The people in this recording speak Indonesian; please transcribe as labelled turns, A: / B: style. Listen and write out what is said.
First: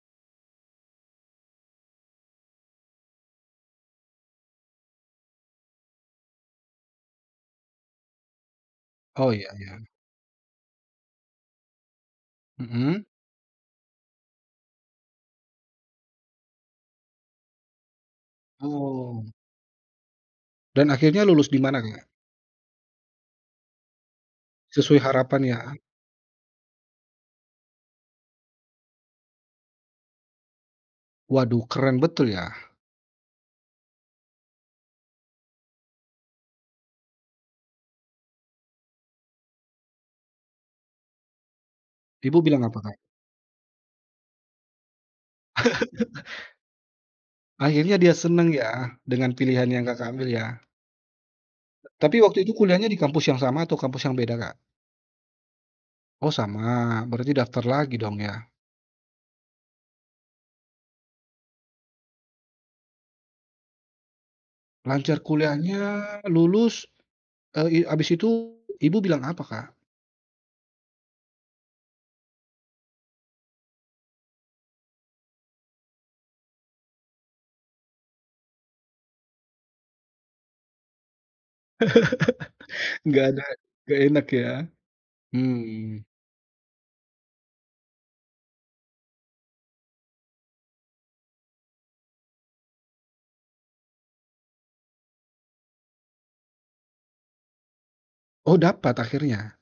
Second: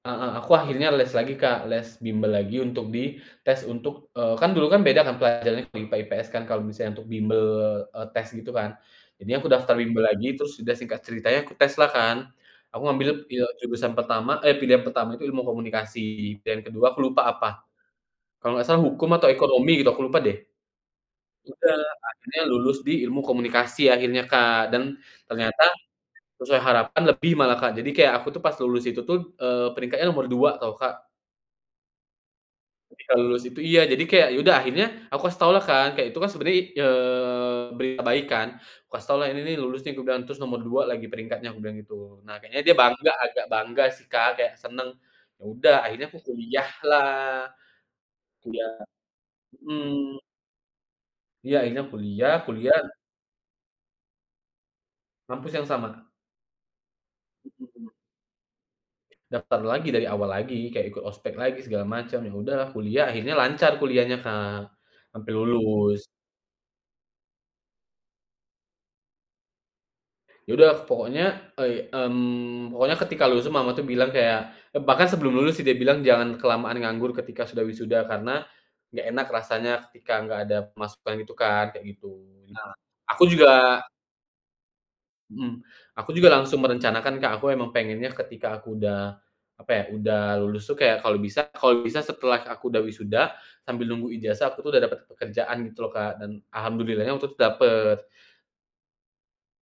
A: Heeh, aku akhirnya les lagi Kak les bimbel lagi untuk di tes untuk eee, kan dulu kan beda kan pelajarannya untuk IPA IPS kan kalo misalnya untuk bimbel, eee, tes gitu kan,
B: Oh,
A: jadi aku
B: iya
A: daftar
B: iya.
A: bimbel lagi terus sudah singkat ceritanya ku tes lah kan. Aku
B: Mhm.
A: ngambilnya pil jurusan pertama eh, pilihan pertama itu ilmu komunikasi dan kedua aku lupa apa, kalau nggak salah hukum atau
B: Oh.
A: ekonomi gitu aku lupa deh.
B: Dan akhirnya lulus di
A: Udah,
B: mana Kak?
A: akhirnya lulus di ilmu komunikasi akhirnya Kak dan
B: Sesuai harapan ya.
A: ternyata, sesuai harapan lebih malah Kak jadi kayak aku tuh pas lulus itu tuh, eee, peringkatnya nomor 2 tau Kak.
B: Waduh, keren betul ya.
A: Ketika lulus itu iya, jadi kayak ya udah akhirnya aku kasih taulah kan kayak itu kan sebenarnya i eee, berita baik kan, kukasih taulah, "Ini nih lulus nih," kubilang terus, "Nomor 2 lagi peringkatnya." kubilang gitu. Nah
B: Ibu bilang
A: kayaknya dia
B: apa Kak?
A: bangga agak bangga sih Kak kayak seneng, ya udah akhirnya aku kuliah lah
B: Akhirnya dia seneng
A: iya,
B: ya dengan pilihan yang Kakak
A: mhm.
B: ambil ya.
A: Iya, akhirnya
B: Tapi
A: kuliah
B: waktu itu
A: kuliah.
B: kuliahnya di kampus yang sama atau kampus yang beda Kak?
A: Kampus yang sama.
B: Oh, sama. Berarti daftar
A: Mhm.
B: lagi dong ya.
A: Daftar lagi dari awal lagi, kayak ikut ospek lagi segala macam. Ya udahlah kuliah, akhirnya lancar kuliahnya Kak,
B: Lancar
A: sampe
B: kuliahnya,
A: lulus.
B: lulus, eee, i habis itu ibu bilang apa Kak?
A: Ya udah pokoknya e mmm, pokoknya ketika lulus tuh mama tuh bilang kayak, eee, bahkan sebelum lulus sih dia bilang, "Jangan kelamaan nganggur ketika sudah wisuda karena, nggak enak rasanya ketika nggak ada pemasukan," itu kan kayak gitu. Nah, aku
B: Nggak ada
A: juga
B: nggak enak ya.
A: Mhm,
B: Mmm.
A: aku juga langsung merencanakan Kak. Aku emang pengennya ketika aku udah, apa ya, udah lulus tuh kayak kalau bisa kalau bisa setelah aku udah wisuda sambil nunggu ijazah aku tuh udah dapet pekerjaan gitu loh Kak, dan alhamdulillahnya waktu itu dapet.
B: Oh, dapat akhirnya?